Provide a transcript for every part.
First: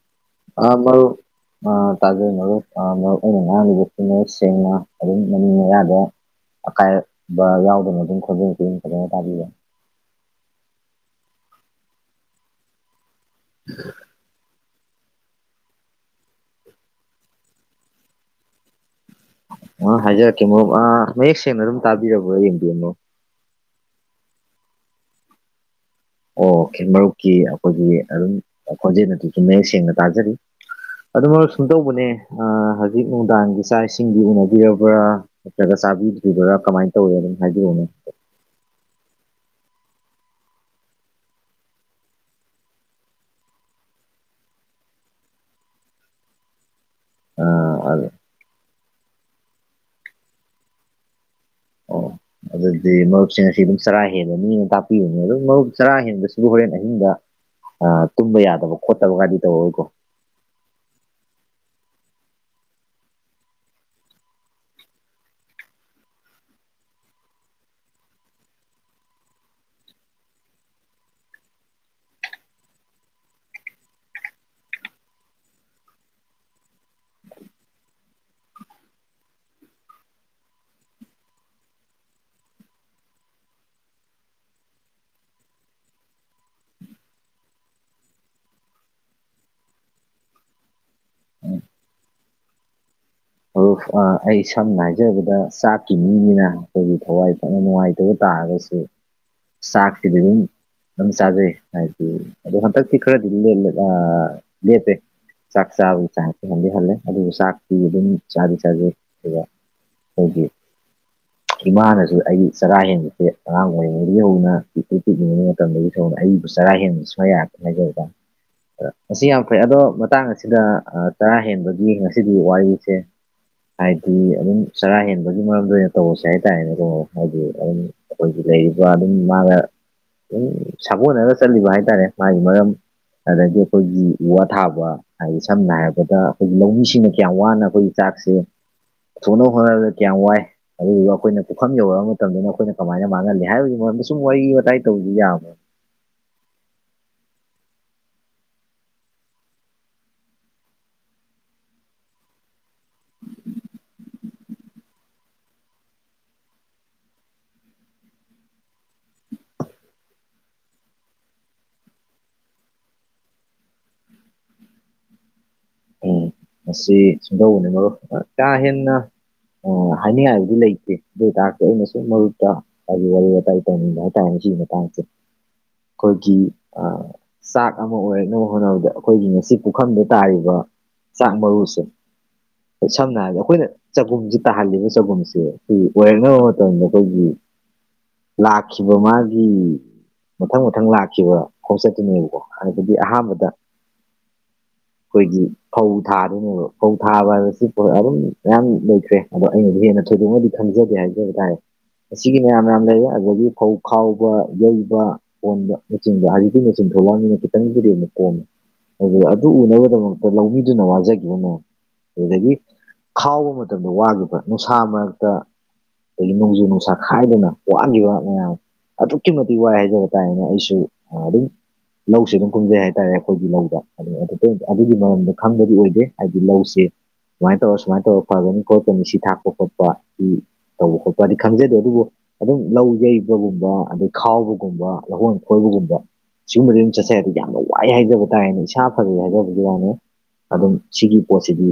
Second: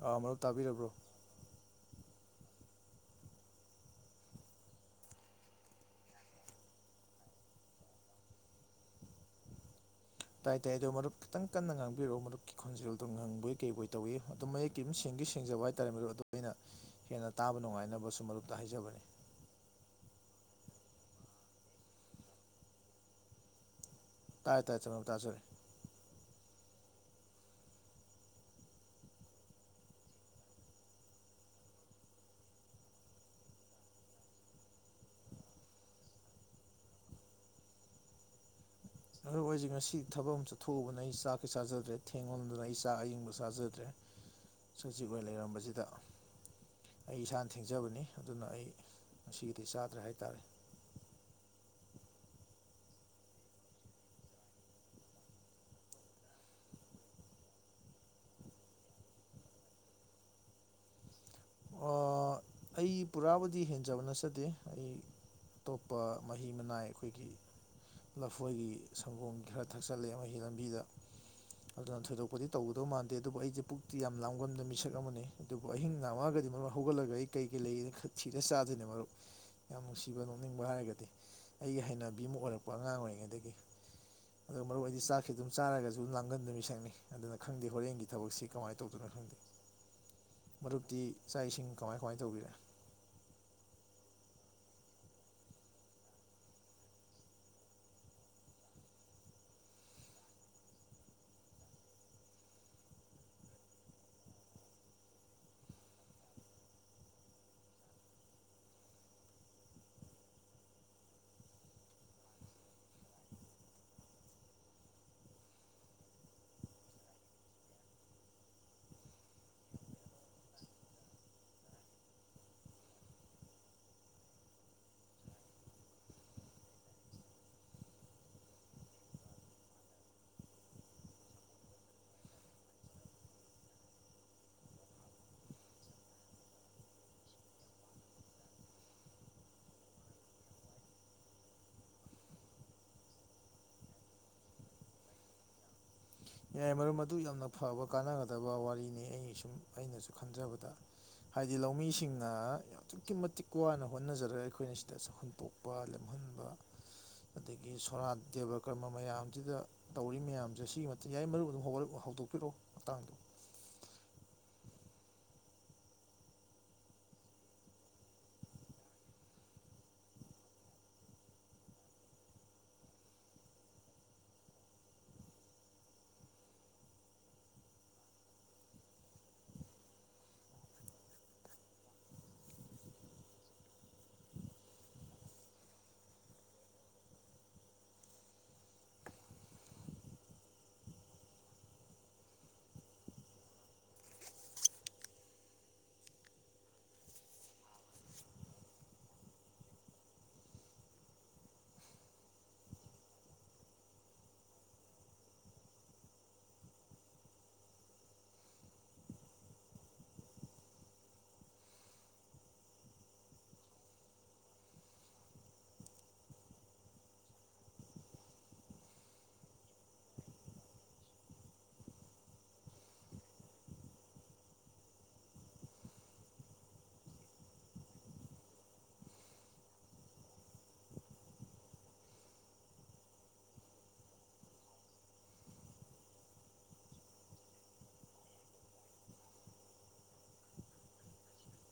ꯑ ꯃꯔꯨꯞ ꯑ ꯇꯥꯕꯤꯔꯕ꯭ꯔꯣ ꯃꯔꯨꯞ ꯑ ꯇꯥꯖꯩ ꯃꯔꯨꯞ ꯑ ꯃꯔꯨꯞ ꯑꯩꯅ ꯉꯥꯡꯉꯤꯖꯦ ꯃꯌꯦꯛ ꯁꯦꯡꯅ ꯑꯗꯨꯝ ꯃꯃꯤꯡ ꯃꯌꯥꯗ ꯑꯀꯥꯏꯕ ꯌꯥꯎꯗꯅ ꯑꯗꯨꯝ ꯈꯣꯖꯦꯟꯁꯦ ꯑꯗꯨꯝ ꯐꯖꯅ ꯇꯥꯕꯤꯕꯔ ꯇꯥꯏ ꯇꯥꯏ ꯑꯗꯣ ꯃꯔꯨꯞ ꯈꯤꯇꯪ ꯀꯟꯅ ꯉꯥꯡꯕꯤꯔꯧ ꯃꯔꯨꯞꯀꯤ ꯈꯣꯟꯖꯦꯜꯗꯣ ꯉꯪꯕꯣꯏ ꯀꯩꯕꯣꯏ ꯇꯧꯏ ꯑꯗꯨꯝ ꯃꯌꯦꯛ ꯇꯤꯗꯨꯝ ꯁꯦꯡꯗꯤ ꯁꯦꯡꯖꯕ ꯍꯥꯏꯇꯥꯔꯦ ꯃꯔꯨꯞ ꯑꯗꯨ ꯑꯩꯅ ꯍꯦꯟꯅ ꯇꯥꯕ ꯅꯨꯡꯉꯥꯏꯅꯕ ꯁꯨꯝ ꯃꯔꯨꯞꯇ ꯍꯥꯏꯖꯕꯅꯤ ꯑ ꯍꯥꯏꯖꯔꯛꯀꯦ ꯃꯔꯨꯞ ꯑꯥ ꯃꯌꯦꯛ ꯁꯦꯡꯅ ꯑꯗꯨꯝ ꯇꯥꯕꯤꯔꯕꯣ ꯌꯦꯡꯕꯤꯌꯨ ꯃꯔꯨꯞ ꯇꯥꯏ ꯇꯥꯏ ꯁꯦꯡꯅ [unintelligible] ꯇꯥꯖꯔꯦ ꯑꯣꯈꯦ ꯃꯔꯨꯞꯀꯤ ꯑꯩꯈꯣꯏꯒꯤ ꯑꯗꯨꯝ ꯈꯣꯟꯖꯦꯜ ꯑꯗꯨꯁꯨ ꯃꯌꯦꯛ ꯁꯦꯡꯅ ꯇꯥꯖꯔꯤ ꯑꯗꯨ ꯃꯔꯨꯞ ꯁꯨꯝꯗꯧꯕꯅꯦ ꯑ ꯍꯧꯖꯤꯛ ꯅꯨꯡꯗꯥꯡꯒꯤ ꯆꯥꯛ ꯏꯁꯤꯡꯗꯤ ꯎꯅꯕꯤꯔꯕ꯭ꯔꯥ ꯅꯠꯇ꯭ꯔꯒ ꯆꯥꯕꯤꯗ꯭ꯔꯤꯕ꯭ꯔꯥ ꯀꯃꯥꯏ ꯇꯧꯢ ꯑꯗꯨꯝ ꯍꯥꯏꯕꯤꯌꯨꯅꯦ ꯃꯔꯨꯞ ꯑꯩꯖꯦ ꯉꯁꯤ ꯊꯕꯛ ꯑꯃ ꯆꯠꯊꯣꯛꯎꯕꯅ ꯑꯩ ꯆꯥꯛꯇꯤ ꯆꯥꯖꯗ꯭ꯔꯦ ꯊꯦꯡꯃꯟꯗꯅ ꯑꯩ ꯆꯥꯛ ꯑꯌꯤꯡꯕ ꯆꯥꯖꯗ꯭ꯔꯦ ꯆꯖꯤꯛ ꯑꯣꯏ ꯂꯩꯔꯝꯕꯖꯤꯗꯥ ꯑꯩ ꯏꯁꯥꯅ ꯑꯥ ꯊꯦꯡꯖꯕꯅꯤ ꯑꯗꯨ ꯑꯗꯨꯅ ꯑꯩ ꯉꯁꯤꯒꯤꯗꯤ ꯆꯥꯗ꯭ꯔꯦ ꯍꯥꯏꯇꯥꯔꯦ ꯑꯣ ꯑꯗꯨꯗꯤ ꯃꯔꯨꯞꯁꯤ ꯉꯁꯤ ꯑꯗꯨꯝ ꯆꯔꯥ ꯍꯦꯜꯂꯅꯤꯅ ꯇꯥꯛꯄꯤꯌꯨꯅꯦ ꯑꯗꯨꯝ ꯃꯔꯨꯞ ꯆꯔꯥ ꯍꯦꯟꯕꯁꯤꯕꯨ ꯍꯨꯔꯦꯟ ꯑꯍꯤꯡꯗꯥ ꯑ ꯇꯨꯝꯕ ꯌꯥꯗꯕ ꯈꯣꯠꯇꯕ ꯒꯥꯗꯤ ꯇꯧꯔꯛꯑꯣꯏꯀꯣ ꯑ ꯑꯩ ꯄꯨꯔꯥꯕꯨꯗꯤ ꯍꯦꯟꯖꯕ ꯅꯠꯆꯗꯦ ꯑꯩ ꯑꯇꯣꯞꯄ ꯃꯍꯤ ꯃꯅꯥꯏ ꯑꯩꯈꯣꯏꯒꯤ ꯂꯐꯣꯏꯒꯤ ꯁꯪꯒꯣꯝ ꯈꯔ ꯊꯛꯆꯜꯂꯦ ꯃꯍꯤ ꯂꯝꯕꯤꯗ ꯑꯗꯨꯅ ꯊꯣꯏꯗꯣꯛꯄꯗꯤ ꯇꯧꯒꯗꯧ ꯃꯥꯟꯗꯦ ꯑꯗꯨꯕꯨ ꯑꯩꯖꯦ ꯄꯨꯛꯇꯤ ꯌꯥꯝ ꯂꯥꯝꯒꯟꯕ ꯃꯤꯁꯛ ꯑꯃꯅꯤ ꯑꯗꯨꯕꯨ ꯑꯍꯤꯡ ꯂꯥꯝꯃꯛꯑꯒꯗꯤ ꯃꯔꯨꯞ ꯍꯧꯒꯠꯂꯒ ꯑꯩ ꯀꯩ ꯀꯩ ꯂꯩꯒꯦꯅ ꯈꯔ ꯊꯤꯔ ꯆꯥꯗꯣꯏꯅꯦ ꯃꯔꯨꯞ ꯌꯥꯝ ꯅꯨꯡꯁꯤꯕ ꯅꯣꯛꯅꯤꯡꯕ ꯍꯥꯏꯔꯒꯗꯤ ꯑꯩꯒꯤ ꯍꯩꯅꯕꯤ ꯑꯃ ꯑꯣꯏꯔꯛꯄ ꯑꯉꯥꯡ ꯑꯣꯏꯔꯤꯉꯩꯗꯒꯤ ꯑꯗ ꯃꯔꯨꯞ ꯑꯩꯗꯤ ꯆꯥꯛꯁꯤ ꯑꯗꯨꯝ ꯆꯥꯔꯒꯁꯨ ꯂꯥꯝꯒꯟꯕ ꯃꯤꯁꯛꯅꯤ ꯑꯗꯨꯅ ꯈꯪꯗꯦ ꯍꯣꯔꯦꯟꯒꯤ ꯊꯕꯛꯁꯤ ꯀꯃꯥꯏ ꯇꯧꯗꯣꯏꯅꯣ ꯈꯪꯗꯦ ꯃꯔꯨꯞꯇꯤ ꯆꯥꯛ ꯏꯁꯤꯡ ꯀꯃꯥꯏ ꯀꯃꯥꯏ ꯇꯧꯕꯤꯔꯦ ꯃꯔꯨꯞ ꯑ ꯑꯩ ꯁꯝꯅ ꯍꯥꯏꯖꯔꯕꯗ ꯆꯥꯛꯀꯤ ꯃꯤꯅꯤꯅ ꯑꯩꯈꯣꯏꯒꯤ ꯊꯋꯥꯏ ꯐꯅ ꯅꯨꯡꯉꯥꯏꯇꯕ ꯇꯥꯔꯒꯁꯨ ꯎꯝ ꯆꯥꯛꯁꯤꯗꯤ ꯗꯨꯝ ꯑꯗꯨꯝ ꯆꯥꯖꯩ ꯍꯥꯏꯗꯤ ꯑꯗꯣ ꯍꯟꯗꯛꯇꯤ ꯈꯔꯗꯤ ꯑ ꯂꯦꯞꯄꯦ ꯆꯥꯛ ꯆꯥꯕꯒꯤ ꯆꯥꯡꯇ ꯍꯗꯤ ꯍꯜꯂꯦ ꯑꯗꯨ ꯆꯥꯛꯇꯤ ꯑꯗꯨꯝ ꯆ ꯆꯗ ꯁꯤꯔ ꯍꯕꯤ ꯏꯃꯥꯅꯁꯨ ꯑꯩꯒꯤ ꯆꯔꯥ ꯍꯦꯟꯕꯁꯦ ꯑꯉꯥꯡ ꯑꯣꯏꯔꯤꯉꯩꯗꯒꯤ ꯍꯧꯅ ꯄꯤ ꯄꯤꯛꯅꯤꯡ [unintelligible] ꯑꯩꯕꯨ ꯆꯔꯥ ꯍꯦꯟꯕ ꯁꯋꯥ ꯌꯥ ꯑꯁꯤ ꯌꯥꯝ ꯐꯩ ꯑꯗꯣ ꯃꯇꯥꯡ ꯑꯁꯤꯗ ꯇꯔꯥ ꯍꯦꯟꯕꯒꯤ ꯉꯁꯤꯗꯤ ꯋꯥꯔꯤꯁꯦ ꯍꯥꯏꯗꯤ ꯑꯗꯨꯝ ꯆꯔꯥ ꯍꯦꯟꯕꯒꯤ ꯃꯔꯝꯗ ꯑꯣꯏꯅ ꯇꯧꯕꯔꯁꯦ ꯍꯥꯏꯇꯥꯔꯦꯅꯦ ꯀꯩꯅꯣ ꯍꯥꯏꯗꯤ ꯑꯗꯨꯝ ꯑꯩꯈꯣꯏꯒꯤ ꯂꯩꯔꯤꯕ ꯑꯗꯨꯝ ꯃꯥꯒ ꯑꯗꯨꯝ ꯁꯥꯒꯣꯟꯅꯔ ꯆꯠꯂꯤꯕ ꯍꯥꯏꯇꯥꯔꯦ ꯃꯥꯒꯤ ꯃꯔꯝ ꯑꯗꯒꯤ ꯑꯩꯈꯣꯏꯒꯤ ꯎ ꯋꯥ ꯊꯥꯕ ꯍꯥꯏꯗꯤ ꯁꯝꯅ ꯍꯥꯏꯔꯕꯗ ꯑꯩꯈꯣꯏꯒꯤ ꯂꯧꯃꯤꯁꯤꯡꯅ ꯀꯌꯥꯝ ꯋꯥꯅ ꯑꯩꯈꯣꯏ ꯆꯥꯛꯁꯦ ꯊꯣꯡꯅ ꯍꯣꯠꯅꯕꯗ ꯀꯌꯥꯝ ꯋꯥꯏ ꯑꯗꯨꯗꯨꯒ ꯑꯩꯈꯣꯏꯅ ꯄꯨꯈꯝ ꯌꯧꯔꯛꯑꯕ ꯃꯇꯝꯗꯅ ꯑꯩꯈꯣꯏꯅ ꯀꯃꯥꯏꯅ ꯃꯥꯡꯍꯜꯂꯤ ꯍꯥꯏꯕꯒꯤ ꯃꯔꯝꯗ ꯁꯨꯝ ꯋꯥꯔꯤ ꯋꯥꯇꯥꯏ ꯇꯧꯕꯁꯤ ꯌꯥꯝꯕ꯭ꯔꯣ ꯌꯥꯏ ꯃꯔꯝ ꯑꯗꯨꯗꯨ ꯌꯥꯝꯅ ꯐꯕ ꯀꯥꯟꯅꯒꯗꯕ ꯋꯥꯔꯤꯅꯤ ꯑꯩ ꯁꯨꯝ ꯑꯩꯅꯁꯨ ꯈꯟꯖꯕꯗ ꯍꯥꯏꯗꯤ ꯂꯧꯃꯤꯁꯤꯡꯅ ꯑꯗꯨꯛꯀꯤ ꯃꯇꯤꯛ ꯋꯥꯅ ꯍꯣꯠꯅꯖꯔꯒ ꯑꯩꯈꯣꯏꯅ ꯁꯤꯗ ꯆꯈꯜꯄꯣꯛ ꯋꯥ ꯂꯦꯝꯍꯟꯕ ꯑꯗꯒꯤ ꯁꯣꯔꯥ ꯗꯦꯕ ꯀꯔꯃ ꯃꯌꯥꯝꯁꯤꯗ ꯇꯧꯔꯤ ꯃꯌꯥꯝꯁꯦ ꯁꯤꯒꯤ ꯌꯥꯏ ꯃꯔꯨ ꯑꯗꯨꯝ ꯍꯧ ꯍꯧꯗꯣꯛꯄꯤꯔꯛꯑꯣ ꯃꯇꯥꯡꯗꯣ ꯎꯝ ꯃꯁꯤ ꯁꯨꯡꯗꯧꯕꯅꯤ ꯃꯔꯣ ꯀꯥ ꯍꯦꯟꯅ ꯑꯣ ꯍꯥꯏꯅꯤꯡꯉꯥꯏꯕꯗꯤ ꯂꯩꯇꯦ ꯑꯗꯨ ꯑꯣꯏꯇꯥꯔꯗꯤ ꯑꯩꯅꯁꯨꯨꯝ ꯃꯔꯨꯞꯠꯇ ꯑꯗꯨ ꯋꯥꯔꯤ ꯋꯥꯇꯥꯏ ꯇꯧꯅꯤꯡꯉ ꯍꯥꯏꯇꯥꯔꯦ ꯁꯤ ꯃꯇꯥꯡꯁꯦ ꯑꯩꯈꯣꯏꯒꯤ ꯑꯥ ꯆꯥꯛ ꯑꯃ ꯑꯣꯏꯔꯛꯅꯕ ꯍꯣꯠꯅꯕꯗ ꯑꯩꯈꯣꯏꯒꯤ ꯉꯁꯤ ꯄꯨꯈꯝꯗ ꯇꯥꯔꯤꯕ ꯆꯥꯛ ꯃꯔꯨꯁꯦ ꯑꯩ ꯁꯝꯅ ꯍꯥꯏꯔꯕꯗ ꯑꯩꯈꯣꯏꯅ ꯆꯒꯨꯝꯁ ꯇꯥꯍꯜꯂꯤꯅꯦ ꯆꯒꯨꯝꯁꯦ ꯑꯩꯈꯣꯏ ꯑꯣꯏꯔꯛꯅꯕ ꯃꯇꯝꯗ ꯑꯩꯈꯣꯏꯒꯤ ꯂꯥꯛꯈꯤꯕ ꯃꯥꯒꯤ ꯃꯊꯪ ꯃꯊꯪ ꯂꯥꯛ ꯈꯤꯕ ꯈꯣꯡꯆꯠꯇꯨꯅꯦꯕꯀꯣ ꯑꯗꯨꯗꯒꯤ ꯑꯍꯥꯟꯕꯗ ꯑꯩꯈꯣꯏꯒꯤ ꯐꯧ ꯊꯥꯗꯣꯏꯅꯦꯕ ꯐꯧ ꯊꯥꯕ ꯍꯥꯏꯕꯁꯤ ꯄꯣꯠ ꯑꯗꯨꯝ ꯃꯌꯥꯝ ꯂꯩꯈ꯭ꯔꯦ ꯑꯗꯣ ꯑꯩꯅꯗꯤ ꯍꯦꯟꯅ ꯊꯣꯏꯗꯣꯛꯅꯗꯤ ꯈꯪꯖꯗꯦ ꯍꯥꯏꯖꯕ ꯇꯥꯔꯦ ꯑꯁꯤꯒꯤ ꯃꯌꯥꯝ ꯌꯥꯝ ꯂꯩ ꯑꯗꯒꯤ ꯐꯧ ꯈꯥꯎꯕ ꯌꯩꯕ ꯀꯣꯟꯕ ꯃꯆꯤꯟꯕ ꯍꯥꯏꯖꯤꯗꯤ ꯃꯦꯆꯤꯟ ꯊꯧꯕꯥꯜꯅꯤꯅ ꯈꯤꯇꯪꯕꯨꯗꯤ ꯑꯃꯨꯛ ꯀꯣꯟꯝꯃꯦ ꯑꯗꯨꯒ ꯑꯗꯨ ꯎꯅꯕꯒꯤꯗꯃꯛꯇ ꯂꯧꯃꯤꯗꯨꯅ ꯋꯥꯖꯈꯤꯕꯅꯦ ꯑꯗꯨꯗꯒꯤ ꯈꯥꯎꯕ ꯃꯇꯝꯗ ꯋꯥꯈꯤꯕ ꯅꯨꯡꯁꯥ ꯃꯔꯛꯇ ꯑꯗꯒꯤ ꯅꯣꯡꯖꯨ ꯅꯨꯡꯁꯥ ꯈꯥꯏꯗꯅ ꯋꯥꯠꯂꯤꯈꯤꯕ ꯃꯌꯥꯝ ꯑꯗꯨꯛꯀꯤ ꯃꯇꯤꯛ ꯋꯥꯏ ꯍꯥꯏꯖꯕ ꯇꯥꯔꯦꯅꯦ ꯑꯩꯁꯨ ꯑꯗꯨꯝ ꯂꯧꯁꯤ ꯑꯗꯨꯝ ꯈꯨꯝꯖꯩ ꯍꯥꯏꯇꯥꯔꯦ ꯑꯩꯈꯣꯏꯒꯤ ꯂꯧꯗ ꯑꯗꯨ ꯑꯗꯨꯒꯤ ꯃꯔꯝꯗ ꯈꯪꯕꯗꯤ ꯑꯣꯏꯗꯦ ꯍꯥꯏꯗꯤ ꯂꯧꯁꯦ ꯁꯨꯃꯥꯏꯅ ꯇꯧꯔ ꯁꯨꯃꯥꯏꯅ ꯇꯧꯔ ꯐꯕꯅꯤ ꯈꯣꯠꯄꯅꯤ ꯁꯤ ꯊꯥꯛꯄ ꯈꯣꯠꯄ ꯁꯤ ꯇꯧꯕꯥ ꯈꯣꯠꯄꯗꯤ ꯈꯪꯖꯦꯗꯦ ꯑꯗꯨꯕꯨ ꯑꯗꯨꯝ ꯂꯧ ꯌꯩꯕꯒꯨꯝꯕ ꯑꯗꯩ ꯈꯥꯎꯕꯒꯨꯝꯕ ꯂꯧꯍꯣꯡ ꯈꯣꯏꯕꯒꯨꯝꯕ ꯁꯤꯒꯨꯝꯕ ꯑꯗꯨꯝ ꯆꯠꯆꯩꯗꯤ ꯌꯥꯝꯅ ꯋꯥꯏ ꯍꯥꯏꯖꯕ ꯇꯥꯔꯦꯅꯦ ꯏꯁꯥ ꯐꯖꯩ ꯍꯥꯏꯖꯕꯗꯤ [unintelligible] ꯑꯗꯨꯝ ꯁꯤꯒꯤ ꯄꯣꯠꯁꯤꯗꯤ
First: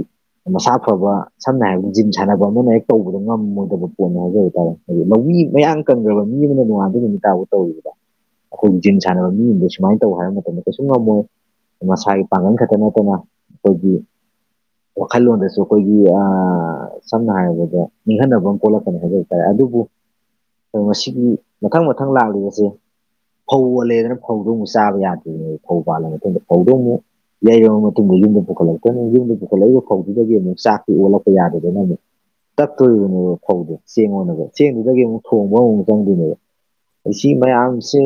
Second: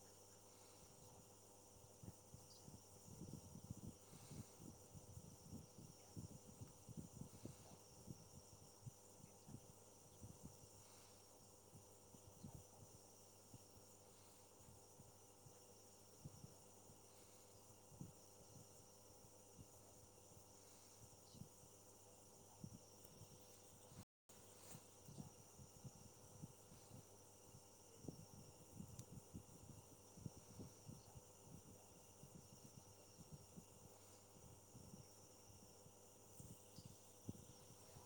ꯃꯁꯥ ꯐꯕ ꯁꯝꯅ ꯍꯥꯏꯔꯕꯗ ꯖꯤꯟ ꯁꯥꯟꯅꯕ ꯑꯃꯅ ꯍꯦꯛ ꯇꯧꯕꯗꯣ ꯉꯝꯃꯣꯏꯗꯕ ꯄꯣꯠꯅꯦ ꯍꯥꯏꯖꯕ ꯇꯥꯔꯦ ꯍꯥꯏꯗꯤ ꯂꯧꯃꯤ ꯃꯌꯥꯡ ꯀꯟꯈ꯭ꯔꯕ ꯃꯤ ꯑꯃꯅ ꯅꯣꯡꯉꯥꯟꯗꯩꯩ ꯅꯨꯃꯤꯠ ꯇꯥꯐꯥꯎ ꯇꯧꯔꯤꯕꯗꯣ ꯑꯩꯈꯣꯏꯒꯤ ꯖꯤꯝ ꯁꯥꯟꯅꯕ ꯃꯤꯁꯤꯡꯗꯣ ꯁꯨꯃꯥꯏꯅ ꯇꯧ ꯍꯥꯏꯕ ꯃꯇꯝꯗ ꯀꯩꯁꯨꯨꯝ ꯉꯝꯃꯣꯏ ꯃꯁꯥꯒꯤ ꯄꯥꯡꯒꯜ ꯈꯛꯇ ꯅꯠꯇꯅ ꯑꯩꯈꯣꯏꯒꯤ ꯋꯥꯈꯜꯂꯣꯟꯗꯁꯨ ꯑꯩꯈꯣꯏꯒꯤ ꯑꯥ ꯁꯝꯅ ꯍꯥꯏꯔꯕꯗ ꯅꯤꯡꯍꯟꯅꯕ ꯑꯃ ꯄꯣꯛꯂꯛꯀꯅꯤ ꯍꯥꯏꯖꯕ ꯇꯥꯔꯦ ꯑꯗꯨꯕꯨ ꯉꯥꯁꯤꯒꯤ ꯃꯊꯪ ꯃꯊꯪ ꯂꯥꯛꯂꯤꯕꯁꯦ ꯐꯧ ꯄꯜꯂꯦꯗꯅ ꯐꯧꯗꯣ ꯑꯃꯨꯛ ꯆꯥꯕ ꯌꯥꯗꯦꯅꯦ ꯐꯧ ꯄꯥꯜꯂ ꯃꯇꯨꯡꯗ ꯐꯧꯗꯣ ꯑꯃꯨꯛ ꯌꯩꯔꯕ ꯃꯇꯨꯡꯗ ꯌꯨꯝꯗ ꯄꯨꯈꯠꯂꯛꯇꯣꯏꯅꯤ ꯌꯨꯝꯗ ꯄꯨꯈꯠꯂꯛꯏꯕ ꯐꯧꯗꯨꯗꯒꯤ ꯑꯃꯨꯛ ꯆꯥꯛꯁꯤ ꯑꯣꯜꯂꯛꯄ ꯌꯥꯗꯅ ꯑꯃꯨꯛ ꯇꯛꯇꯣꯔꯤꯕꯅꯦꯕ ꯐꯧꯗꯤ ꯆꯦꯡꯉꯗ ꯆꯦꯡꯗꯨꯗꯒꯤ ꯑꯃꯨꯛ ꯊꯣꯡꯕ ꯃꯨꯛ ꯆꯪꯗꯣꯏꯅꯦꯕ ꯃꯌꯥꯝꯁꯦ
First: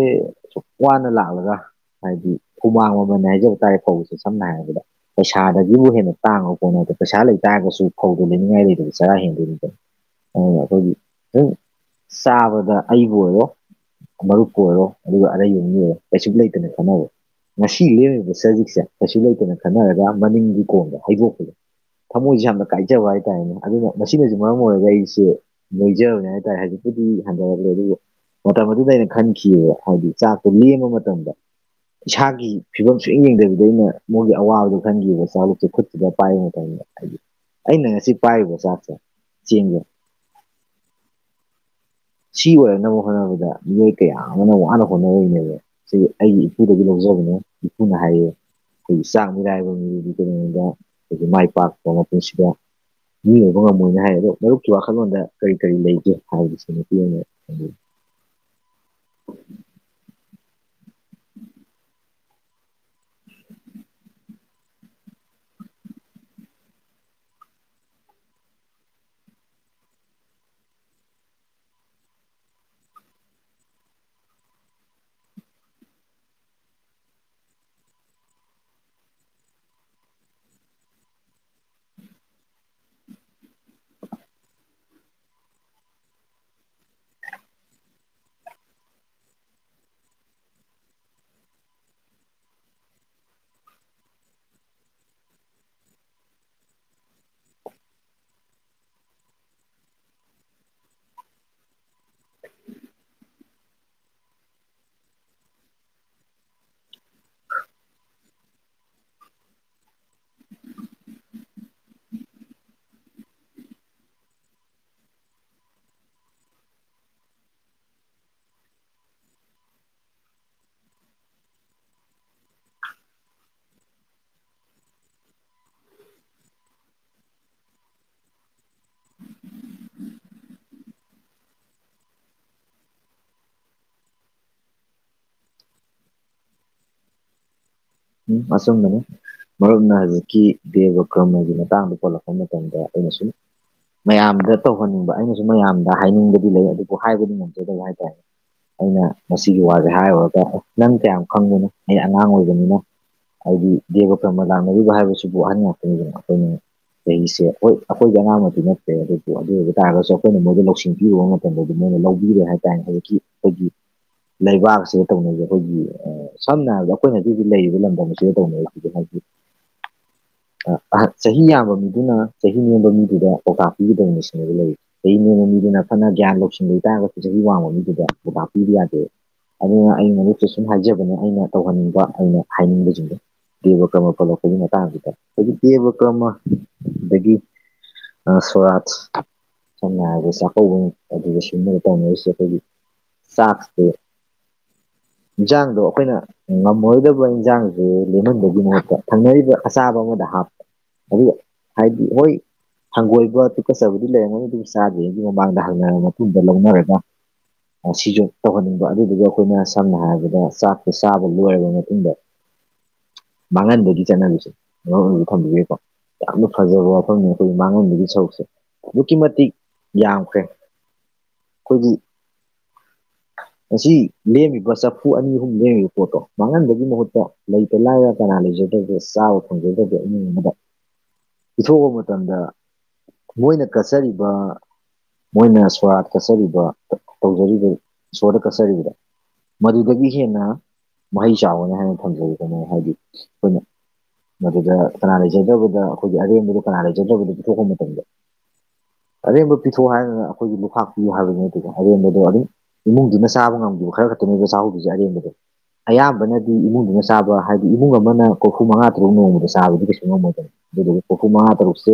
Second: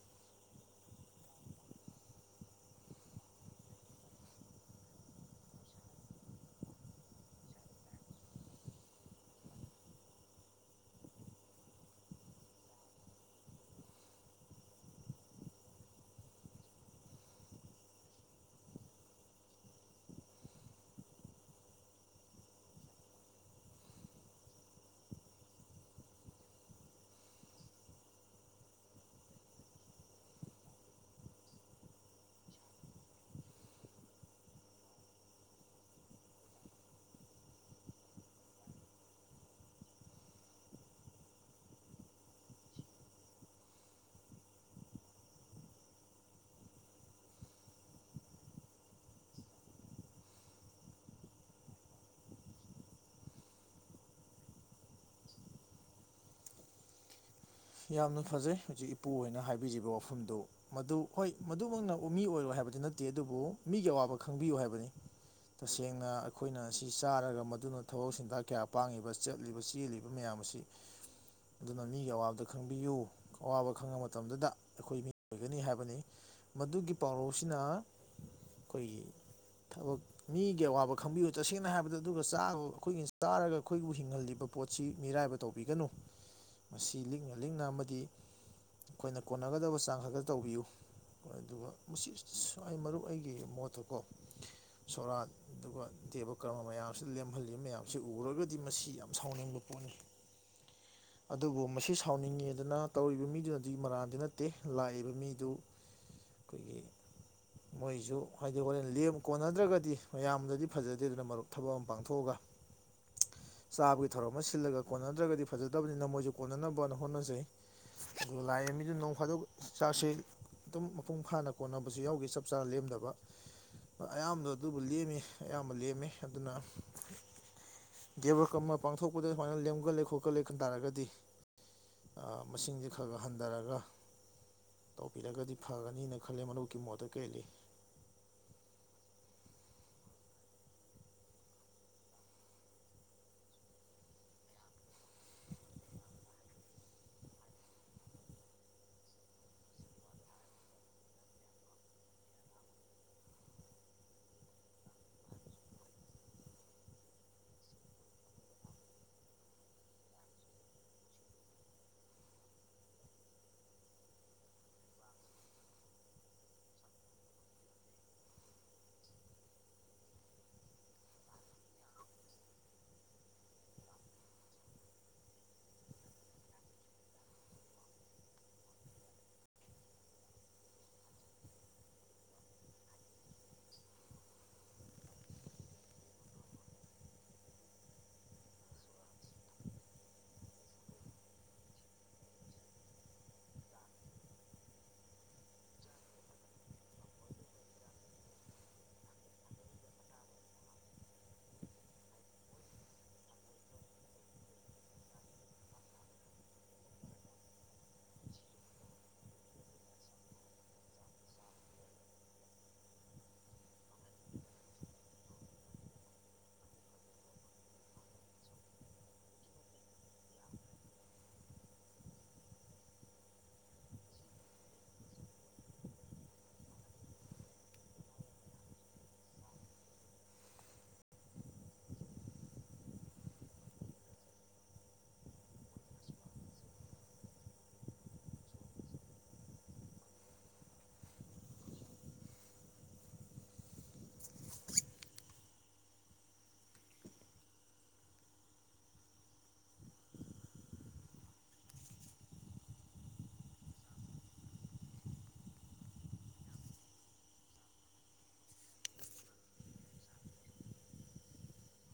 ꯑ ꯋꯥꯅ ꯂꯥꯛꯂꯒ ꯍꯥꯏꯗꯤ ꯍꯨꯃꯥꯡ ꯃꯃꯜ ꯃꯥꯟꯅ ꯍꯩꯖꯟꯕ ꯇꯥꯔꯦ ꯐꯧꯕꯁꯦ ꯁꯝꯅ ꯍꯥꯏꯔꯕꯗ ꯄꯩꯁꯥꯗꯒꯤꯕꯨ ꯍꯦꯟꯅ ꯇꯥꯡꯉ ꯄꯣꯠꯅꯦ ꯄꯩꯁꯥ ꯂꯩꯇꯥꯥꯔꯒꯁꯨ ꯐꯧꯗꯨꯣ ꯂꯩꯅꯤꯡꯉꯥꯏ ꯂꯩꯗꯗꯤ ꯆꯔꯥ ꯍꯦꯟꯗꯣꯏꯅꯤꯗꯅ ꯑ ꯑꯈꯣꯏꯒꯤ ꯑꯗꯨꯝ ꯆꯥꯕꯗ ꯑꯩꯕꯨ ꯑꯣꯏꯔꯣ ꯃꯔꯨꯞꯄꯨ ꯑꯣꯏꯔꯣ ꯑꯗꯨꯒ ꯑꯔꯩꯕꯒꯤ ꯃꯤ ꯑꯣꯏꯔꯣ ꯀꯩꯁꯨ ꯂꯩꯇꯅ ꯈꯟꯅꯕ ꯁꯤ ꯂꯦꯝꯃꯤꯕ ꯆꯖꯤꯛꯁꯦ ꯀꯩꯁꯨ ꯂꯩꯇꯅ ꯈꯟꯅꯔꯒ ꯃꯅꯤꯡꯒꯤ ꯀꯣꯝꯗ ꯍꯩꯗꯣꯛꯈꯤꯕ ꯊꯃꯣꯏꯁꯦ ꯌꯥꯝꯅ ꯀꯥꯏꯖꯕ ꯍꯥꯏꯇꯥꯔꯦꯅꯦ ꯑꯗꯨꯅ ꯃꯁꯤꯅꯁꯨ ꯃꯔꯝ ꯑꯣꯏꯔꯒ ꯑꯩꯁꯦ ꯅꯣꯏꯖꯕꯅꯦ ꯍꯥꯏꯇꯥꯔꯦ ꯍꯧꯖꯤꯛꯄꯨꯗꯤ ꯍꯟꯊꯔꯛꯂꯦ ꯑꯗꯨꯕꯨ ꯃꯇꯝ ꯑꯗꯨꯗ ꯑꯩꯅ ꯈꯟꯈꯤꯑꯕ ꯍꯥꯏꯗꯤ ꯆꯥꯛꯇꯣ ꯂꯦꯝꯕ ꯃꯇꯝꯗ ꯏꯁꯥꯒꯤ ꯐꯤꯕꯝ ꯁꯨꯌꯦꯡ ꯌꯦꯡꯗꯕꯤꯗ ꯑꯩꯅ ꯃꯣꯏꯒꯤ ꯑꯋꯥꯕꯗꯣ ꯈꯟꯈꯤꯕ ꯆꯥꯂꯨꯛꯇꯣ ꯈꯨꯠꯇꯨꯗ ꯄꯥꯏꯕ ꯃꯇꯝꯗ ꯍꯥꯏꯗꯤ ꯑꯩꯅ ꯉꯁꯤ ꯄꯥꯏꯔꯤꯕ ꯆꯥꯛꯁꯦ ꯆꯦꯡꯁꯦ ꯁꯤ ꯑꯣꯏꯔꯛꯅꯕ ꯍꯣꯠꯅꯕꯗ ꯃꯤꯑꯣꯏ ꯀꯌꯥ ꯑꯃꯅ ꯋꯥꯅ ꯍꯣꯠꯅꯔꯤꯅꯦꯕ ꯁꯤ ꯑꯩꯒꯤ ꯏꯄꯨꯗꯒꯤ ꯂꯧꯖꯕꯅꯦ ꯏꯄꯨꯅ ꯍꯥꯏꯌꯦ ꯑꯈꯣꯏꯒꯤ ꯆꯥꯛ ꯃꯤꯔꯥꯏꯕ ꯃꯤꯗꯤ ꯀꯩꯗꯧꯅꯨꯡꯗ ꯑꯈꯣꯏꯒꯤ ꯃꯥꯏ ꯄꯥꯛꯄ ꯃꯄꯨꯟꯁꯤꯗ ꯃꯤ ꯑꯣꯏꯕ ꯉꯝꯃꯣꯏꯅ ꯍꯥꯏ ꯑꯗꯣ ꯃꯔꯨꯞꯀꯤ ꯋꯥꯈꯜꯂꯣꯟꯗ ꯀꯔꯤ ꯀꯔꯤ ꯂꯩꯒꯦ ꯍꯥꯏꯕꯁꯦ ꯅꯨꯄꯤ ꯑꯣꯏꯅ ꯍꯥꯢꯗꯤ ꯌꯥꯝꯅ ꯐꯖꯩ ꯍꯧꯖꯤꯛ ꯏꯄꯨꯍꯣꯢꯅ ꯍꯥꯏꯕꯤꯔꯤꯕ ꯋꯥꯐꯝꯗꯣ ꯃꯗꯨ ꯍꯣꯏ ꯃꯗꯨꯃꯛꯅ ꯃꯤ ꯑꯣꯏꯔꯣꯢ ꯍꯥꯏꯕꯗꯤ ꯅꯠꯇꯦ ꯑꯗꯨꯕꯨ ꯃꯤꯒꯤ ꯑꯋꯥꯕ ꯈꯪꯕꯤꯌꯨ ꯍꯥꯏꯕꯅꯤ ꯇꯁꯦꯡꯅ ꯑꯩꯈꯣꯏꯅ ꯑꯁꯤ ꯆꯥꯔꯒ ꯃꯗꯨꯅ ꯊꯕꯛ ꯁꯤꯟꯊꯥꯛ ꯀꯌꯥ ꯄꯥꯡꯉꯤꯕ ꯆꯠꯂꯤꯕ ꯆꯦꯜꯂꯤꯕ ꯃꯌꯥꯝ ꯑꯁꯤ [inaudible] ꯑꯗꯨꯅ ꯃꯤꯒꯤ ꯑꯋꯥꯕꯗ ꯈꯪꯕꯤꯌꯨ ꯑꯋꯥꯕ ꯈꯪꯕ ꯃꯇꯝꯗꯨꯗ ꯑꯈꯣꯏ ꯃꯤ ꯑꯣꯏꯒꯅꯤ ꯍꯥꯏꯕꯅꯤ ꯃꯗꯨꯒꯤ ꯄꯥꯎꯔꯧꯁꯤꯅ ꯑꯈꯣꯏꯒꯤ ꯊꯕꯛ ꯃꯤꯒꯤ ꯑꯋꯥꯕ ꯈꯪꯕꯤꯌꯨ ꯇꯁꯦꯡꯅ ꯍꯥꯏꯕꯗ ꯑꯗꯨꯒ ꯆꯥꯕꯥ ꯑꯈꯣꯏꯒꯤ ꯆꯥꯔꯒ ꯑꯈꯣꯏꯕꯨ ꯍꯤꯡꯍꯜꯂꯤꯕ ꯄꯣꯠꯁꯤ ꯃꯤꯔꯥꯏꯕ ꯇꯧꯕꯤꯒꯅꯨ ꯃꯁꯤ ꯂꯤꯛꯅ ꯂꯤꯛꯅ ꯑꯃꯗꯤ ꯑꯈꯣꯏꯅ ꯀꯣꯟꯅꯒꯗꯕ ꯆꯥꯡ ꯈꯛꯇ ꯇꯧꯕꯤꯌꯨ ꯍꯣꯢ ꯑꯗꯨꯒ ꯃꯁꯤ ꯁ꯭ꯋꯥꯢ ꯃꯔꯨꯞ ꯑꯩꯒꯤ ꯃꯣꯠꯇ ꯀꯣ ꯁꯣꯔꯥꯠ ꯑꯗꯨꯒ ꯗꯦꯕ ꯀꯔꯃ ꯃꯌꯥꯝꯁꯤꯗ ꯂꯦꯝꯍꯜꯂꯤꯕ ꯃꯌꯥꯝꯁꯤ ꯎꯔꯨꯔꯒꯗꯤ ꯃꯁꯤ ꯌꯥꯝ ꯁꯥꯎꯅꯤꯡꯕ ꯄꯣꯠꯅꯤ [inaudible] ꯑꯗꯨꯕꯨ ꯃꯁꯤ ꯁꯥꯎꯅꯤꯡꯉꯦꯗꯅ ꯇꯧꯔꯤꯕ ꯃꯤꯗꯨꯅꯗꯤ ꯃꯔꯥꯟꯗꯤ ꯅꯠꯇꯦ ꯂꯥꯛꯏꯕ ꯃꯤꯗꯨ ꯑꯈꯣꯏꯒꯤ ꯃꯣꯏꯁꯨ ꯍꯥꯏꯗꯤ ꯍꯣꯔꯦꯟ ꯂꯦꯝ ꯀꯣꯟꯅꯗ꯭ꯔꯒꯗꯤ ꯃꯌꯥꯝꯗꯗꯤ ꯐꯖꯗꯦꯗꯅ ꯑꯗꯨꯅ ꯃꯔꯨꯞ ꯊꯕꯛ ꯑꯃ ꯄꯥꯡꯊꯣꯛꯑꯒ [inaudible] ꯆꯥꯕꯒꯤ ꯊꯧꯔꯝ ꯑꯃ ꯁꯤꯜꯂꯒ ꯀꯣꯟꯅꯗ꯭ꯔꯒꯗꯤ ꯐꯖꯗꯕꯅꯤꯅ ꯃꯣꯏꯁꯨ ꯀꯣꯟꯅꯅꯕꯅ ꯍꯣꯠꯅꯖꯩ ꯑꯗꯨꯒ ꯂꯥꯛꯢꯕ ꯃꯤꯗꯤꯅ ꯅꯣꯡ ꯐꯗꯣꯛ ꯆꯥꯛꯁꯤ ꯑꯗꯨꯝ ꯃꯄꯨꯡ ꯐꯥꯅ ꯀꯣꯟꯅꯕꯁꯨ ꯌꯥꯎꯈꯤ ꯆꯞ ꯆꯥꯅ ꯂꯦꯝꯗꯕ ꯑꯌꯥꯝꯕ ꯑꯗꯨꯕꯨ ꯂꯦꯝꯃꯤ ꯑꯌꯥꯝꯕ ꯂꯦꯝꯃꯤ ꯑꯗꯨꯅ ꯗꯦꯕ ꯀꯔꯃ ꯄꯥꯡꯊꯣꯛꯄꯗ ꯁꯨꯃꯥꯏꯅ ꯂꯦꯝꯒꯜꯂꯦ ꯈꯣꯠꯀꯠꯂꯦ ꯈꯟ ꯇꯥꯔꯒꯗꯤ ꯑ ꯃꯁꯤꯡꯁꯦ ꯈꯔ ꯈꯔ ꯍꯟꯊꯔꯒ ꯇꯧꯕꯤꯔꯒꯗꯤ ꯐꯒꯅꯤꯅ ꯈꯜꯂꯦ ꯃꯔꯨꯞꯀꯤ ꯃꯣꯠꯇ ꯀꯔꯤ ꯂꯩ ꯎꯝ ꯑꯆꯨꯝꯕꯅꯤ ꯃꯔꯨꯞꯅ ꯍꯧꯖꯤꯛꯀꯤ ꯗꯦꯕ ꯀꯔꯃꯒꯤ ꯃꯇꯥꯡꯗ ꯄꯜꯂꯛꯄ ꯃꯇꯝꯗ ꯑꯩꯅ ꯁꯨꯝ ꯃꯌꯥꯝꯗ ꯇꯧꯍꯟꯅꯤꯡꯕ ꯑꯩꯅꯁꯨ ꯃꯌꯥꯝꯗ ꯍꯥꯏꯅꯤꯡꯕꯗꯤ ꯂꯩ ꯑꯗꯨꯕꯨ ꯍꯥꯏꯕꯗꯤ ꯉꯝꯖꯗꯕ ꯍꯥꯏꯇꯥꯔꯦ ꯑꯩꯅ ꯃꯁꯤꯒꯤ ꯋꯥꯁꯦ ꯍꯥꯏꯔꯨꯔꯒ ꯑꯦ ꯅꯪ ꯀꯌꯥꯝ ꯈꯪꯕꯅꯣ ꯑꯩꯅ ꯑꯉꯥꯡ ꯑꯣꯏꯕꯅꯤꯅ ꯍꯥꯏꯗꯤ ꯗꯦꯕ ꯀꯔꯃ ꯂꯥꯛꯅꯔꯤꯕ ꯍꯥꯏꯕꯁꯤꯕꯨ ꯑꯍꯟ ꯉꯛꯇꯅꯤꯗꯅ ꯑꯈꯣꯏꯅ ꯆꯍꯤꯁꯦ ꯍꯣꯏ ꯑꯈꯣꯏꯗꯤ ꯑꯉꯥꯡꯃꯛꯇꯤ ꯅꯠꯇꯦ ꯑꯗꯨꯕꯨ ꯑꯗꯨ ꯑꯣꯏꯕ ꯇꯥꯔꯒꯁꯨ ꯑꯈꯣꯏꯅ ꯃꯣꯏꯗ ꯂꯧꯁꯤꯡ ꯄꯤꯔꯨꯕ ꯉꯝ ꯀꯩꯅꯣꯗꯤ ꯃꯣꯏꯅ ꯂꯧꯕꯤꯔꯣꯢ ꯍꯥꯏꯇꯥꯔꯦ ꯍꯧꯖꯤꯛꯀꯤ ꯑꯈꯣꯏꯒꯤ ꯂꯩꯕꯥꯛꯁꯤꯗ ꯇꯧꯅꯩꯁꯦ ꯑꯈꯣꯏꯒꯤ ꯑ ꯁꯝꯅ ꯍꯥꯏꯔꯕꯗ ꯑꯈꯣꯏꯅ ꯍꯧꯖꯤꯛ ꯂꯩ ꯍꯧꯖꯤꯛ ꯂꯝꯗꯝꯁꯤꯗ ꯇꯧꯅꯩꯁꯦ ꯍꯥꯢꯗꯤ ꯑ ꯆꯍꯤ ꯌꯥꯝꯕ ꯃꯤꯗꯨꯅ ꯆꯍꯤ ꯅꯦꯝꯕ ꯃꯤꯗꯨꯗ ꯄꯥꯎꯇꯥꯛ ꯄꯤꯒꯗꯧꯅꯤ ꯁꯤ ꯁꯤꯅꯦꯕ ꯂꯩ ꯆꯍꯤ ꯅꯦꯝꯕ ꯃꯤꯗꯨꯅ ꯐꯅ ꯒ꯭ꯌꯥꯟ ꯂꯧꯁꯤꯡ ꯂꯩ ꯇꯥꯥꯔꯒꯁꯨ ꯆꯍꯤ ꯋꯥꯡꯕ ꯃꯤꯗꯨꯗ ꯄꯧꯇꯥꯛ ꯄꯤꯕ ꯌꯥꯗꯦ ꯑꯗꯨꯅ ꯃꯔꯨꯞꯇ ꯁꯨꯝ ꯍꯥꯏꯖꯕꯅꯦ ꯑꯩꯅ ꯇꯧꯍꯟꯅꯤꯡꯕ ꯑꯩꯅ ꯍꯥꯏꯅꯤꯡꯕꯁꯤꯡꯖꯦ ꯗꯦꯕ ꯀꯔꯃꯥ ꯄꯜꯂꯛꯄꯗ ꯑꯗꯨꯒꯤ ꯃꯇꯥꯡꯁꯤꯗ ꯍꯥꯏꯗꯤ ꯗꯦꯕ ꯀꯔꯃ ꯑꯗꯒꯤ ꯁꯣꯔꯥꯖ ꯁꯝꯅ ꯍꯥꯏꯔꯕꯗ ꯆꯥꯛꯀꯧꯕꯅꯤ ꯑꯗꯨꯒ ꯁꯨꯝꯕ ꯇꯧꯅꯔꯤꯁꯦ ꯑꯩꯈꯣꯏꯒꯤ ꯆꯥꯛꯁꯦ ꯌꯦꯟꯁꯥꯡꯗꯣ ꯑꯩꯈꯣꯏꯅ ꯉꯝꯃꯔꯣꯏꯗꯕ ꯏꯟꯁꯥꯡꯁꯦ ꯂꯦꯝꯍꯟꯕꯒꯤ ꯃꯍꯨꯠꯇ ꯊꯪꯅꯔꯤꯕ ꯑꯆꯥꯕ ꯑꯃꯗ ꯍꯥꯞꯄ ꯑꯗꯨ ꯍꯥꯏꯗꯤ ꯍꯣꯏ ꯍꯪꯒꯣꯏꯕ ꯇꯨꯀꯠꯆꯕꯗꯤ ꯂꯩꯔꯝꯒꯅꯤ ꯑꯗꯨꯝ ꯆꯥꯗ꯭ꯔꯤꯉꯩꯒꯤ ꯃꯃꯥꯡꯗ ꯍꯪꯅꯔꯕ ꯃꯇꯨꯡꯗ ꯂꯧꯅꯔꯒ ꯁꯤꯁꯨ ꯇꯧꯍꯟꯅꯤꯡꯕ ꯑꯗꯨꯗꯨꯒ ꯑꯩꯈꯣꯏꯅ ꯁꯝꯅ ꯍꯥꯏꯔꯕꯗ ꯆꯥꯛꯁꯦ ꯆꯥꯕ ꯂꯣꯏꯔꯕ ꯃꯇꯨꯡꯗ ꯃꯥꯡꯍꯟꯕꯒꯤ ꯆꯠꯅꯕꯤꯁꯦ ꯊꯝꯕꯤꯒꯦꯀꯣ ꯌꯥꯝꯅ ꯐꯖꯕ ꯋꯥꯐꯝꯅꯤ ꯑꯩꯈꯣꯏꯒꯤ ꯃꯥꯡꯍꯟꯕꯒꯤ ꯁꯔꯨꯛꯁꯦ ꯑꯗꯨꯛꯀꯤ ꯃꯇꯤꯛ ꯌꯥꯝꯈ꯭ꯔꯦ ꯑꯩꯈꯣꯏꯒꯤ ꯉꯁꯤ ꯂꯦꯝꯃꯤꯕ ꯆꯐꯨ ꯑꯅꯤ ꯑꯍꯨꯝ ꯂꯦꯝꯃꯤꯕ ꯄꯣꯠꯇꯣ ꯃꯥꯡꯍꯟꯕꯒꯤ ꯃꯍꯨꯠꯇ ꯂꯩꯇ ꯂꯥꯏꯔ ꯀꯅꯥ ꯂꯩꯖꯗꯕꯗ ꯆꯥꯕ ꯐꯪꯖꯗꯕ ꯏꯃꯨꯡ ꯑꯃꯗ ꯄꯤꯊꯣꯛꯄ ꯃꯇꯝꯗ ꯃꯣꯏꯅ ꯀꯠꯆꯔꯤꯕ ꯃꯣꯏꯅ ꯁꯣꯔꯥꯠ ꯀꯠꯆꯔꯤꯕ ꯇꯧꯖꯔꯤꯕ ꯏꯁꯣꯔꯗ ꯀꯠꯆꯔꯤꯕꯗꯣ ꯃꯗꯨꯗꯒꯤ ꯍꯦꯟꯅ ꯃꯍꯩ ꯆꯥꯎꯒꯅꯤ ꯍꯥꯏꯅ ꯊꯝꯖꯒꯦ ꯑꯩꯅ ꯍꯥꯏꯗꯤ ꯑꯩꯈꯣꯏꯅ ꯃꯗꯨꯗ ꯀꯅꯥ ꯂꯩꯖꯗꯕꯗ ꯑꯩꯈꯣꯏꯒꯤ ꯑꯔꯦꯝꯕꯗ ꯀꯅꯥ ꯂꯩꯖꯗꯕꯗ ꯄꯤꯊꯣꯛꯄ ꯃꯇꯝꯗ ꯑꯔꯦꯝꯕ ꯄꯤꯊꯣꯛꯑꯣ ꯍꯥꯏꯗꯅ ꯑꯩꯈꯣꯏꯒꯤ ꯂꯣꯛꯈꯥꯛ ꯄꯤꯌꯣ ꯍꯥꯏꯕ ꯅꯠꯇꯦꯀꯣ ꯑꯔꯦꯡꯕꯗꯣ ꯑꯗꯨꯝ ꯏꯃꯨꯡꯗꯨꯅ ꯆꯥꯕ ꯉꯝꯒꯤꯕ ꯈꯔ ꯈꯛꯇꯅꯦꯕ ꯆꯥꯍꯧꯗꯨꯏꯁꯦ ꯑꯔꯦꯝꯕꯗꯣ ꯑꯌꯥꯝꯕꯅꯗꯤ ꯏꯃꯨꯡ ꯅ ꯆꯥꯕ ꯍꯥꯏꯕꯗꯤ ꯏꯃꯨꯡ ꯑꯃꯅ ꯀꯣꯔꯐꯨ ꯃꯉꯥ ꯇꯔꯨꯛ ꯅꯣꯡꯃꯗ ꯆꯥꯕꯗꯤ ꯀꯩꯁꯨ ꯉꯝꯃꯣꯏꯗꯅ ꯑꯗꯨꯗꯨꯒꯤ ꯀꯣꯔꯐꯨ ꯃꯉꯥ ꯇꯔꯨꯛꯁꯦ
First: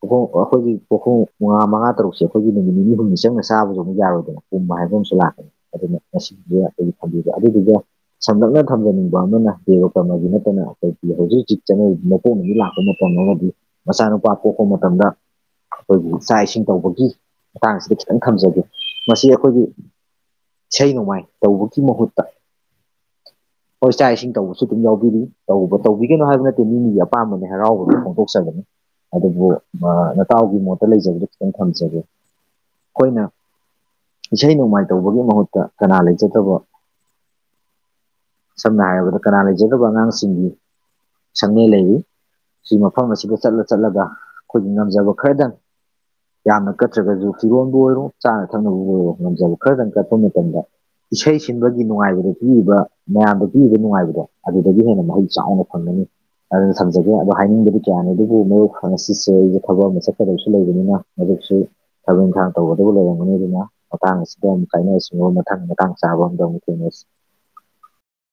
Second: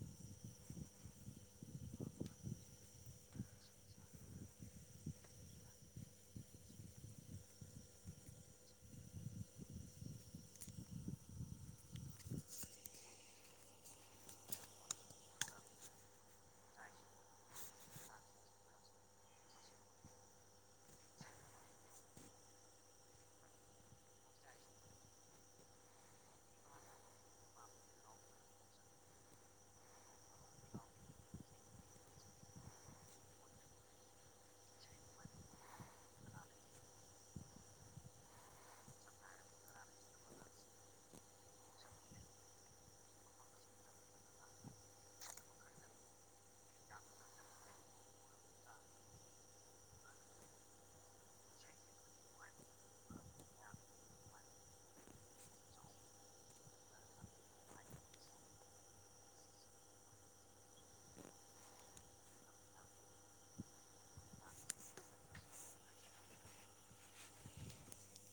ꯄꯈꯣꯡ ꯑꯩꯈꯣꯏꯒꯤ ꯄꯈꯣꯡ ꯃꯉꯥ ꯃꯉꯥ ꯇꯔꯨꯛꯁꯦ ꯑꯩꯈꯣꯏꯒꯤ ꯅꯨꯃꯤꯠ ꯅꯤꯅꯤ ꯍꯨꯝꯅꯤ ꯆꯪꯅ ꯆꯥꯕꯁꯨ ꯑꯃꯨꯛ ꯌꯥꯔꯣꯏꯗꯅ ꯄꯨꯝꯕ ꯍꯥꯏꯕ ꯑꯃꯁꯨ ꯂꯥꯛꯀꯅꯤ ꯑꯗꯨꯅ ꯃꯁꯤꯁꯦ ꯑꯩꯈꯣꯏꯒꯤ ꯊꯝꯕꯤꯕ ꯑꯗꯨꯗꯨꯒ ꯁꯝꯂꯞꯅ ꯊꯝꯖꯅꯤꯡꯕ ꯑꯃꯅ ꯗꯦꯕ ꯀꯔꯃꯒꯤ ꯅꯠꯇꯅ ꯑꯩꯈꯣꯏꯒꯤ ꯍꯧꯖꯤꯛ ꯍꯧꯖꯤꯛ ꯆꯠꯅ ꯃꯄꯣꯛ ꯅꯨꯃꯤꯠ ꯂꯥꯛꯄ ꯃꯇꯝ ꯑꯃꯗꯤ ꯃꯆꯥꯅꯨꯄꯥ ꯄꯣꯛꯄ ꯃꯇꯝꯗ ꯑꯩꯈꯣꯏꯒꯤ ꯆꯥꯛ ꯏꯁꯤꯡ ꯇꯧꯕꯒꯤ ꯃꯇꯥꯡꯁꯤ ꯈꯤꯇꯪ ꯊꯝꯖꯒꯦ ꯃꯁꯤ ꯑꯩꯈꯣꯏꯒꯤ ꯏꯁꯩ ꯅꯣꯡꯃꯥꯏ ꯇꯧꯕꯒꯤ ꯃꯍꯨꯠꯇ [inaudible] ꯍꯣꯏ ꯆꯥꯛ ꯏꯁꯤꯡ ꯇꯧꯕꯁꯨ ꯑꯗꯨꯝ ꯌꯥꯎꯕꯤꯔꯤ ꯇꯧꯕ ꯇꯧꯕꯤꯒꯅꯣ ꯍꯥꯏꯕ ꯅꯠꯇꯦ ꯃꯤ ꯃꯤꯒꯤ ꯑꯄꯥꯝꯕꯅꯦ ꯍꯔꯥꯎꯕꯗꯨ ꯐꯣꯡꯗꯣꯛꯆꯕꯅꯤ ꯑꯗꯨꯕꯨ ꯅꯇꯥꯎꯒꯤ ꯃꯣꯠꯇ ꯂꯩꯖꯕꯗꯨ ꯈꯤꯇꯪ ꯊꯝꯖꯒꯦ ꯑꯩꯈꯣꯏꯅ ꯏꯁꯩ ꯅꯣꯡꯃꯥꯏ ꯇꯧꯕꯒꯤ ꯃꯍꯨꯠꯇ ꯀꯅꯥ ꯂꯩꯖꯗꯕ ꯁꯝꯅ ꯍꯥꯏꯔꯕꯗ ꯀꯅꯥ ꯂꯩꯖꯒꯗꯕ ꯑꯉꯥꯡꯁꯤꯡꯒꯤ ꯁꯪꯉꯩ ꯂꯩꯔꯤ ꯁꯤ ꯃꯐꯝ ꯑꯁꯤꯗ ꯆꯠꯂ ꯆꯠꯂꯒ ꯑꯩꯈꯣꯏꯒꯤ ꯉꯝꯖꯕ ꯈꯔꯗꯪ ꯌꯥꯝꯅ ꯀꯠꯇ꯭ꯔꯒꯁꯨ ꯐꯤꯔꯣꯟꯕꯨ ꯑꯣꯏꯔꯣ ꯆꯥꯅ ꯊꯛꯅꯕꯕꯨ ꯑꯣꯏꯔꯣ ꯉꯝꯖꯕ ꯈꯔꯗꯪ ꯀꯠꯄ ꯃꯇꯝꯗ ꯏꯁꯩ ꯁꯤꯟꯕꯒꯤ ꯅꯨꯡꯉꯥꯏꯕꯗ ꯄꯤꯔꯤꯕ ꯃꯌꯥꯝꯗ ꯄꯤꯕ ꯅꯨꯡꯉꯥꯏꯕꯗꯣ ꯑꯗꯨꯗꯒꯤ ꯍꯦꯟꯅ ꯃꯍꯩ ꯆꯥꯎꯅ ꯐꯪꯒꯅꯤ ꯑꯗꯨꯅ ꯊꯝꯖꯒꯦ ꯑꯗꯣ ꯍꯥꯏꯅꯤꯡꯗꯕꯗꯤ ꯀꯌꯥꯅꯤ ꯑꯗꯨꯕꯨ ꯃꯣꯛ ꯉꯁꯤꯁꯦ ꯑꯩꯁꯦ ꯊꯕꯛ ꯑꯃ ꯆꯠꯀꯗꯕꯁꯨ ꯂꯩꯕꯅꯤꯅ ꯍꯧꯖꯤꯛꯁꯨ ꯊꯕꯛ ꯏꯪꯈꯥꯡ ꯇꯧꯕꯗꯕꯨ ꯂꯩꯔꯝꯒꯅꯤ ꯑꯗꯨꯅ ꯃꯇꯥꯡ ꯑꯁꯤꯗ ꯑꯃꯨꯛ ꯈꯥꯏꯅꯔꯁꯤꯕꯣ ꯃꯊꯪ ꯃꯇꯥꯡ ꯆꯥꯕ ꯑꯝꯗ ꯑꯃꯨꯛ ꯊꯦꯡꯅꯁꯤ